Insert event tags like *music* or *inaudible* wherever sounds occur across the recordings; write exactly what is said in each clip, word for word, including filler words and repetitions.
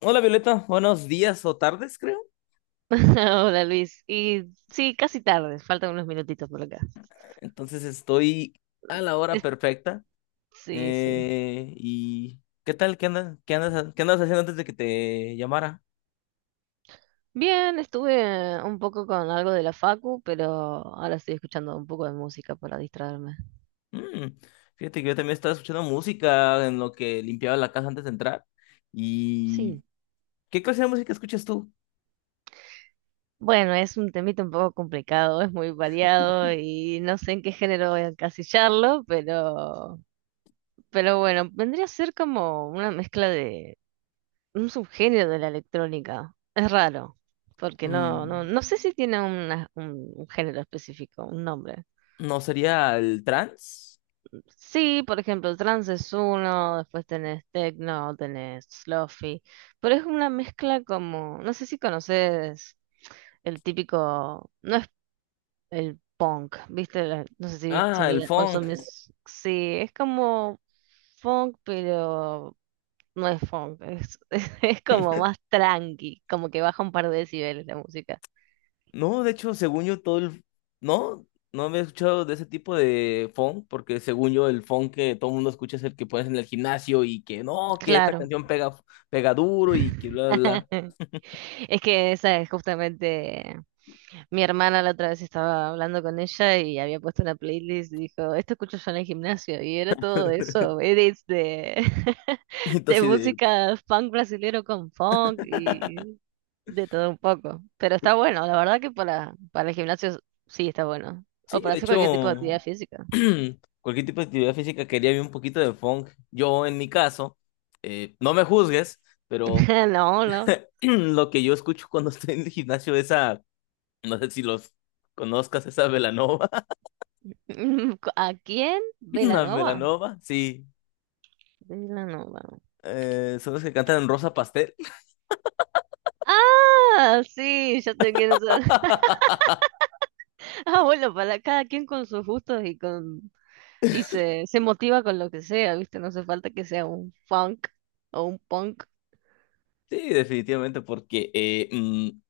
Hola Violeta, buenos días o tardes, creo. *laughs* Hola Luis. Y sí, casi tarde, faltan unos minutitos por acá. Entonces estoy a la hora *laughs* perfecta. Sí, sí. Eh, ¿y qué tal? ¿Qué andas, qué andas, qué andas haciendo antes de que te llamara? Bien, estuve un poco con algo de la facu, pero ahora estoy escuchando un poco de música para distraerme. Mm, Fíjate que yo también estaba escuchando música en lo que limpiaba la casa antes de entrar. ¿Y Sí. qué clase de música escuchas tú? Bueno, es un temita un poco complicado, es muy variado y no sé en qué género voy a encasillarlo, pero, pero bueno, vendría a ser como una mezcla de un subgénero de la electrónica. Es raro, porque no, no, Mm, no sé si tiene una- un un género específico, un nombre. ¿No sería el trance? Sí, por ejemplo, trance es uno, después tenés techno, tenés lofi, pero es una mezcla como, no sé si conoces el típico, no es el punk, ¿viste? La- no sé si viste, Ah, el mira, funk. consumís, sí, es como funk, pero no es funk, es, *laughs* es como más tranqui, como que baja un par de decibeles la música. No, de hecho, según yo, todo el... no, no había escuchado de ese tipo de funk, porque según yo, el funk que todo el mundo escucha es el que pones en el gimnasio y que no, que esta Claro. canción pega, pega duro y que bla, bla, bla. *laughs* Es que esa es justamente mi hermana la otra vez estaba hablando con ella y había puesto una playlist y dijo, esto escucho yo en el gimnasio y era todo *laughs* eso, edits de, Y *laughs* de entonces, de... música funk brasilero con funk y de todo un poco. Pero está bueno, la verdad que para, para el gimnasio sí está bueno. sí, O para de hacer cualquier tipo de hecho, actividad física. *clears throat* cualquier tipo de actividad física quería ver un poquito de funk. Yo, en mi caso, eh, no me juzgues, pero *laughs* No, no. *clears throat* lo que yo escucho cuando *laughs* estoy en el gimnasio es a... No sé si los conozcas, esa Belanova. *clears throat* *laughs* ¿A quién? *laughs* Una Belanova. Belanova, sí. Belanova. Eh, son los que cantan en Rosa Pastel. Ah, sí, ya te quiero saber. *laughs* *laughs* Ah, bueno, para cada quien con sus gustos y con y se, se motiva con lo que sea, ¿viste? No hace falta que sea un funk o un punk. Sí, definitivamente, porque eh, mm,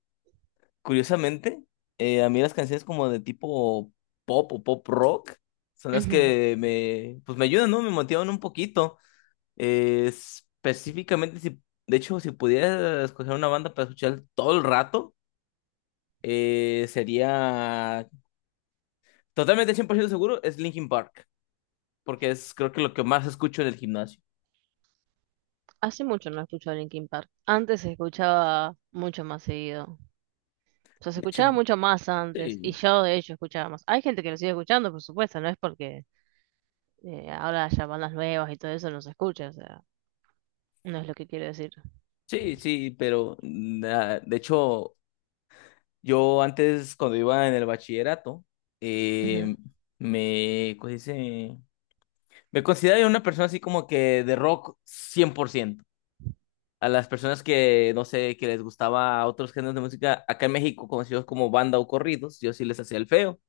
curiosamente, eh, a mí las canciones como de tipo pop o pop rock son las Ujú. que me, pues me ayudan, ¿no? Me motivan un poquito. Eh, específicamente, si, de hecho, si pudiera escoger una banda para escuchar todo el rato, eh, sería totalmente cien por ciento seguro, es Linkin Park, porque es creo que lo que más escucho en el gimnasio. Hace mucho no escucho a Linkin Park. Antes se escuchaba mucho más seguido. O sea, se De hecho, escuchaba mucho más antes y sí. yo de hecho escuchaba más. Hay gente que lo sigue escuchando, por supuesto, no es porque eh, ahora haya bandas nuevas y todo eso no se escucha, o sea, no es lo que quiero decir. Sí, sí, pero na- de hecho, yo antes cuando iba en el bachillerato, eh, Ujú. me, ¿cómo se dice? Me consideraba una persona así como que de rock cien por ciento. A las personas que, no sé, que les gustaba otros géneros de música, acá en México conocidos como banda o corridos, yo sí les hacía el feo,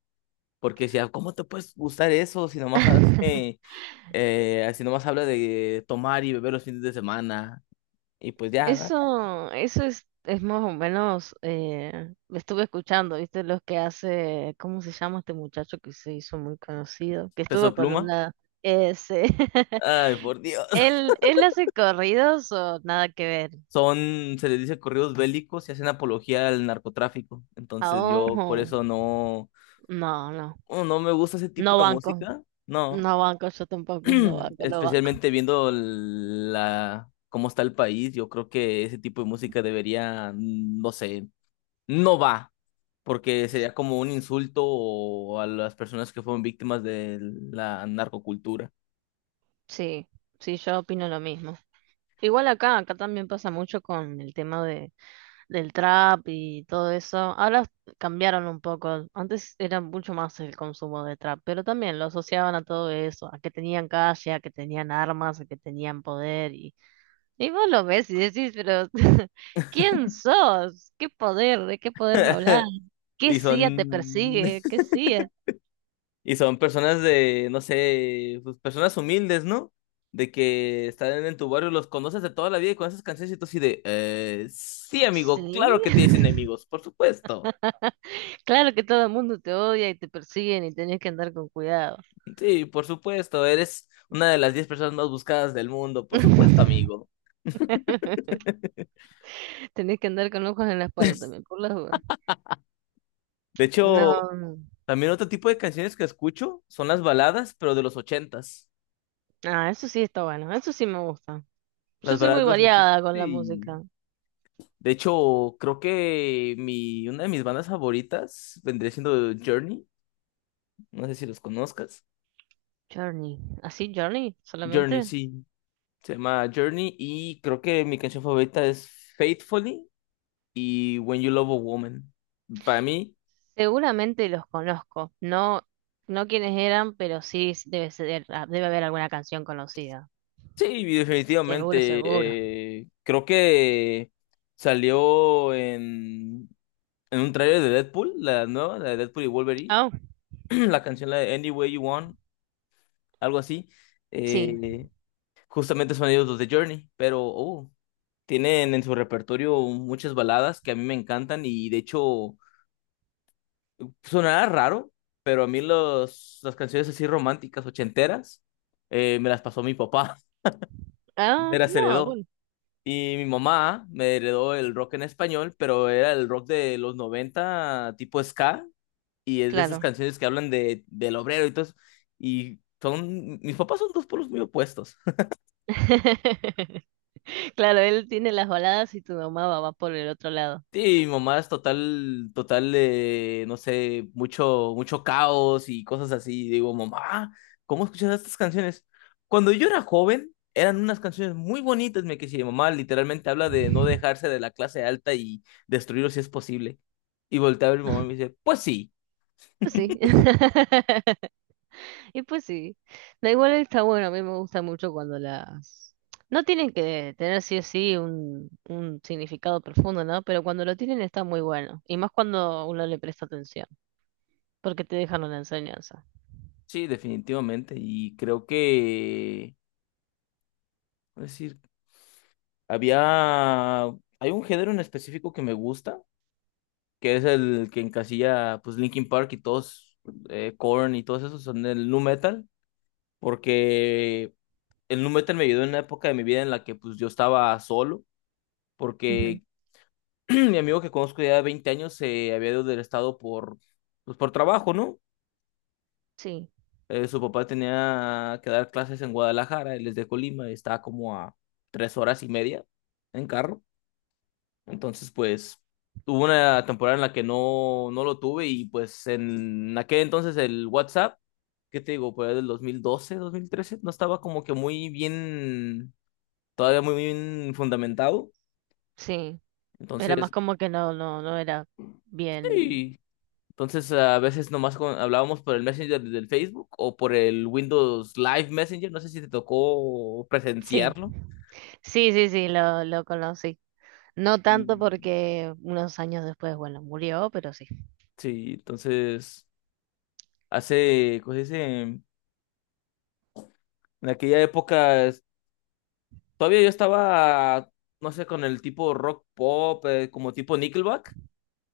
porque decía, ¿cómo te puedes gustar eso si nomás, *laughs* hace- eh, si nomás habla de tomar y beber los fines de semana? Y pues ya, ¿no? Eso, eso es, es más o menos, eh, estuve escuchando, ¿viste? Los que hace, ¿cómo se llama este muchacho que se hizo muy conocido? Que Peso estuvo con pluma. una... Ese. *laughs* Ay, por Dios. ¿Él, él hace corridos o nada que ver? son, se les dice corridos bélicos y hacen apología al narcotráfico. A Entonces yo por ojo. eso no, No, no. oh, no me gusta ese tipo No de banco. música, no. No banco, yo tampoco. No *clears throat* banco, no banco. Especialmente viendo la, cómo está el país, yo creo que ese tipo de música debería, no sé, no va, porque sería como un insulto o a las personas que fueron víctimas de la narcocultura. Sí, sí, yo opino lo mismo. Igual acá, acá también pasa mucho con el tema de del trap y todo eso. Ahora cambiaron un poco. Antes era mucho más el consumo de trap, pero también lo asociaban a todo eso, a que tenían calle, a que tenían armas, a que tenían poder. Y, y vos lo ves y decís, pero *laughs* ¿quién sos? ¿Qué poder? ¿De qué poder me hablas? *laughs* ¿Qué Y son C I A te persigue? *laughs* ¿Qué C I A? Y son personas de, no sé, pues personas humildes, ¿no? De que están en tu barrio, los conoces de toda la vida y con esas canciones y tú así de, eh, sí, amigo, claro Sí. que tienes *laughs* enemigos, por supuesto. Claro que todo el mundo te odia y te persiguen y tenés que andar con cuidado. Sí, por supuesto, eres una de las diez personas más buscadas del mundo, por supuesto, *laughs* amigo. *laughs* Tenés que andar con ojos en la espalda también, por las dudas. De hecho, No, también otro tipo de canciones que escucho son las baladas, pero de los ochentas. ah, eso sí está bueno, eso sí me gusta. Yo Las soy baladas muy de los ochentas. variada con la Sí. música. De hecho, creo que mi, una de mis bandas favoritas vendría siendo Journey. No sé si los conozcas. Journey, ¿así Journey Journey, solamente? sí. Se llama Journey y creo que mi canción favorita es Faithfully y When You Love a Woman. Para mí, Seguramente los conozco, no, no quiénes eran, pero sí debe ser, ah, debe haber alguna canción conocida. sí, Seguro, definitivamente. seguro. eh, creo que salió en, en un trailer de Deadpool, la nueva, la de Deadpool y Wolverine. Ah, *clears throat* La canción, la de Any Way You Want, algo así. sí. Eh, justamente son ellos los de Journey, pero uh, tienen en su repertorio muchas baladas que a mí me encantan y de hecho... Sonará raro, pero a mí los, las canciones así románticas, ochenteras, eh, me las pasó mi papá. *laughs* Ah, Me las no, heredó. bueno, Y mi mamá me heredó el rock en español, pero era el rock de los noventa tipo ska, y es de esas claro. canciones que hablan de, del obrero y todo eso. Y son, mis papás son dos polos muy opuestos. *laughs* Claro, él tiene las baladas y tu mamá va va por el otro lado. Sí, mi mamá es total, total, eh, no sé, mucho, mucho caos y cosas así. Y digo, mamá, ¿cómo escuchas estas canciones? Cuando yo era joven, eran unas canciones muy bonitas, me quise. Mi mamá literalmente habla de no dejarse de la clase alta y destruirlo si es posible. Y volteaba a ver mi mamá y me dice, pues sí, Pues sí. *laughs* Y pues sí, da igual está bueno, a mí me gusta mucho cuando las... No tienen que tener sí o sí un, un significado profundo, ¿no? Pero cuando lo tienen está muy bueno. Y más cuando uno le presta atención, porque te dejan una enseñanza. sí, definitivamente. Y creo que, es decir, había, hay un género en específico que me gusta, que es el que encasilla pues Linkin Park y todos, eh, Korn y todos esos son del nu metal, porque el nu metal me ayudó en una época de mi vida en la que pues yo estaba solo, Ujú. porque *clears throat* mi amigo que conozco ya de veinte años se había ido del estado por, pues, por trabajo, ¿no? Sí, Eh, su papá tenía que dar clases en Guadalajara, él es de Colima, y estaba como a tres horas y media en carro. Entonces, pues, hubo una temporada en la que no, no lo tuve, y pues en aquel entonces el WhatsApp, ¿qué te digo? Por ahí del dos mil doce, dos mil trece, no estaba como que muy bien, todavía muy bien fundamentado. sí. Era más Entonces, como que no, no, no era bien. sí. Entonces, a veces nomás con- hablábamos por el Messenger del Facebook o por el Windows Live Messenger, no sé si te tocó Sí, presenciarlo. sí, sí, sí, lo, lo conocí. No Y tanto porque unos años después, bueno, murió, pero sí. sí, entonces, hace, ¿cómo se dice? En aquella época todavía yo estaba, no sé, con el tipo rock pop, eh, como tipo Nickelback.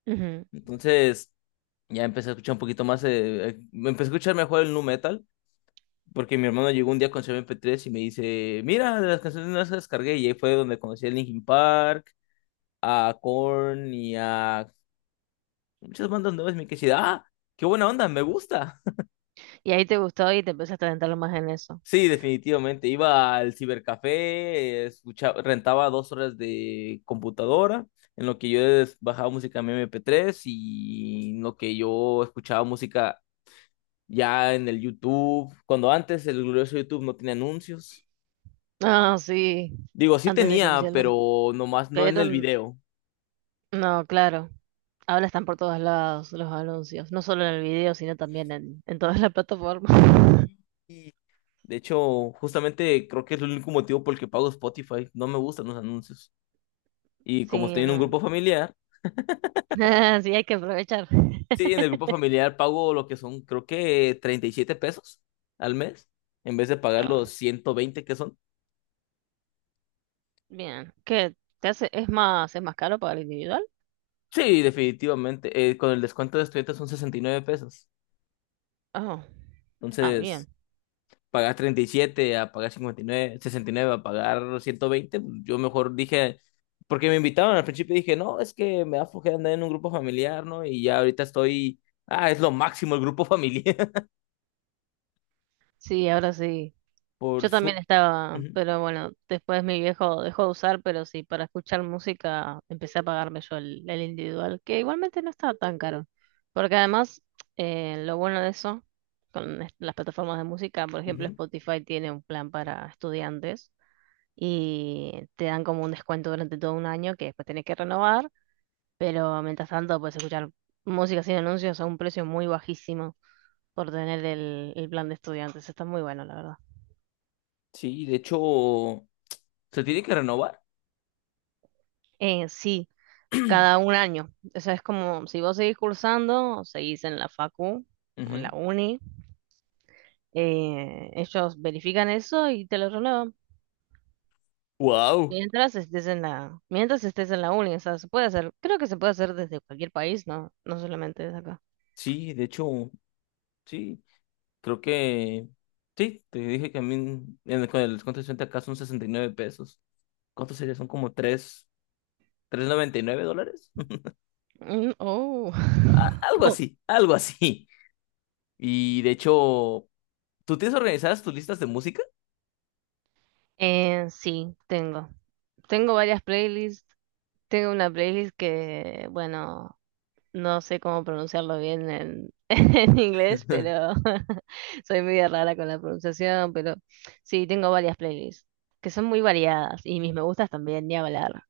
Ujú. Entonces ya empecé a escuchar un poquito más, eh, eh, me empecé a escuchar mejor el nu metal, porque mi hermano llegó un día con su M P tres y me dice, mira, de las canciones no las descargué. Y ahí fue donde conocí a Linkin Park, a Korn y a muchas bandas nuevas. Y me quedé así de, ah, qué buena onda, me gusta. Y ahí te gustó y te empezaste a adentrarlo más en eso. Sí, definitivamente. Iba al cibercafé, escuchaba, rentaba dos horas de computadora, en lo que yo des- bajaba música en mi M P tres y en lo que yo escuchaba música ya en el YouTube. Cuando antes el glorioso YouTube no tenía anuncios. Ah, sí, Digo, sí antes de que tenía, pusieran los... pero nomás no en Pero el n- video. no, claro, ahora están por todos lados los anuncios, no solo en el video, sino también en, en todas las plataformas. *laughs* De hecho, justamente creo que es el único motivo por el que pago Spotify. No me gustan los anuncios. Y como Sí, estoy en un no. grupo familiar, *laughs* Sí, hay que aprovechar. sí, en el grupo familiar pago lo que son, creo que treinta y siete pesos al mes, en vez de pagar los Ah, ciento veinte que son. bien. ¿Qué te hace? ¿Es más, es más caro para el individual? Sí, definitivamente. Eh, con el descuento de estudiantes son sesenta y nueve pesos. Oh, ah, bien. Entonces, pagar treinta y siete a pagar cincuenta y nueve, sesenta y nueve, a pagar ciento veinte, yo mejor dije, porque me invitaban al principio y dije, no, es que me da flojera andar en un grupo familiar, ¿no? Y ya ahorita estoy, ah, es lo máximo el grupo familiar. Sí, ahora sí. *laughs* Yo Por también su... estaba, Ujú, pero bueno, después mi viejo dejó de usar, pero sí, para escuchar música empecé a pagarme yo el, el individual, que igualmente no estaba tan caro. Porque además, eh, lo bueno de eso, con est- las plataformas de música, por ejemplo, ujú. Spotify tiene un plan para estudiantes y te dan como un descuento durante todo un año que después tenés que renovar, pero mientras tanto puedes escuchar música sin anuncios a un precio muy bajísimo por tener el, el plan de estudiantes. Está muy bueno, la verdad. Sí, de hecho, se tiene que renovar. Eh, sí. Cada *clears throat* un año. O sea, es como si vos seguís cursando, o seguís en la facu o en la uni, eh, ellos verifican eso y te lo renuevan. Wow. Mientras estés en la, mientras estés en la uni, o sea, se puede hacer, creo que se puede hacer desde cualquier país, no, no solamente desde acá. Sí, de hecho, sí, creo que sí, te dije que a mí en el, con el descuento de sesenta acá son sesenta y nueve pesos. ¿Cuánto sería? Son como tres tres noventa y nueve dólares. *laughs* Mm, oh. Algo *laughs* así, algo así. Y de hecho, ¿tú tienes organizadas tus listas de música? Eh, sí, tengo. Tengo varias playlists. Tengo una playlist que, bueno, no sé cómo pronunciarlo bien en, *laughs* en inglés, pero *laughs* *laughs* soy media rara con la pronunciación, pero sí, tengo varias playlists que son muy variadas y mis me gustas también, ni hablar.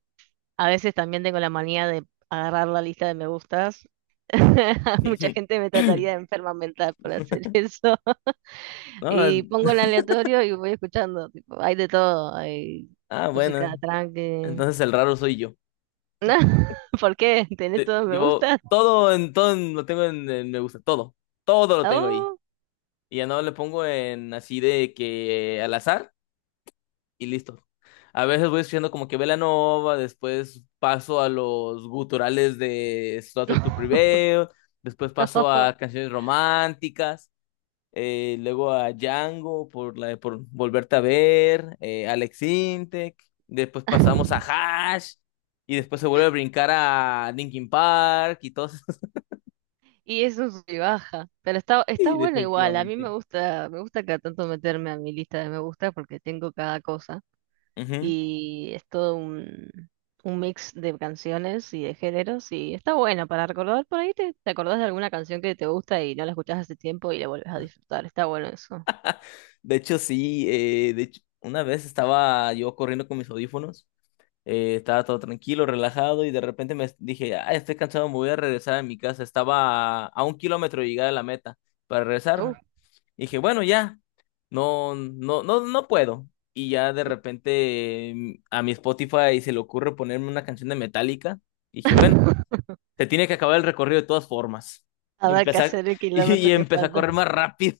A veces también tengo la manía de agarrar la lista de me gustas. *laughs* Mucha gente me trataría de enferma mental por hacer eso. *laughs* No, Y pongo el aleatorio y voy escuchando. Tipo, hay de todo, hay ah, bueno. música tranqui. Entonces el raro soy yo. *laughs* ¿Por qué? ¿Tenés Te- todos me Yo gustas? todo en todo en- lo tengo en, en me gusta, todo. Todo lo tengo ahí. Oh. Y ya no le pongo en así de que al azar y listo. A veces voy escuchando como que Belanova, después paso a los guturales de Slaughter to *laughs* Prevail, después paso a *laughs* canciones románticas, eh, luego a Django por la de por Volverte a Ver, eh, Alex Intec, después pasamos a *laughs* Hash, y después se vuelve a brincar a Linkin Park y todo eso. *laughs* Y es un sub y baja, pero está, está Sí, bueno igual, a mí me definitivamente. gusta, me gusta cada tanto meterme a mi lista de me gusta porque tengo cada cosa Ujú. y es todo un, un mix de canciones y de géneros y está bueno para recordar por ahí te, te acordás de alguna canción que te gusta y no la escuchás hace tiempo y la vuelves a disfrutar, está bueno eso. De hecho, sí, eh, de hecho, una vez estaba yo corriendo con mis audífonos, eh, estaba todo tranquilo, relajado, y de repente me dije, ah, estoy cansado, me voy a regresar a mi casa. Estaba a, a un kilómetro de llegar a la meta para Uh. regresarme. Y dije, bueno, ya, no, no, no, no puedo. Y ya de repente eh, a mi Spotify se le ocurre ponerme una canción de Metallica. Y dije, bueno, *laughs* se tiene que acabar el recorrido de todas formas. A Y ver qué empecé a- hacer el *laughs* kilómetro y que empecé a falta. correr más rápido.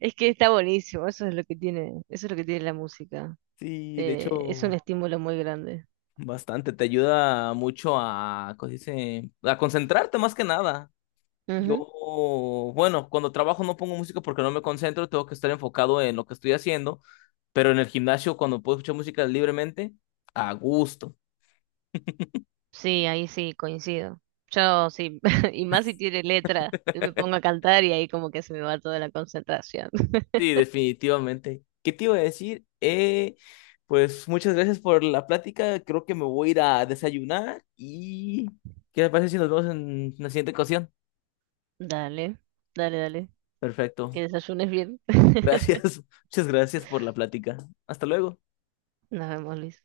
Es que está buenísimo, eso es lo que tiene, eso es lo que tiene la música. Sí, de Te- es un hecho. estímulo muy grande. Bastante, te ayuda mucho a, ¿cómo se dice? A concentrarte más que nada. Yo, bueno, cuando trabajo no pongo música porque no me concentro, tengo que estar enfocado en lo que estoy haciendo, pero en el gimnasio cuando puedo escuchar música libremente, a gusto. Sí, ahí sí, coincido. Yo sí, *laughs* y más si tiene letra, yo me pongo a *laughs* cantar y ahí como que se me va toda la concentración. *laughs* Sí, definitivamente. ¿Qué te iba a decir? Eh, pues muchas gracias por la plática, creo que me voy a ir a desayunar y ¿qué te parece si nos vemos en la siguiente ocasión? Dale, dale, dale. Que Perfecto. desayunes bien. *laughs* Gracias, *laughs* muchas gracias por la plática. Hasta luego. Nos vemos, Luis.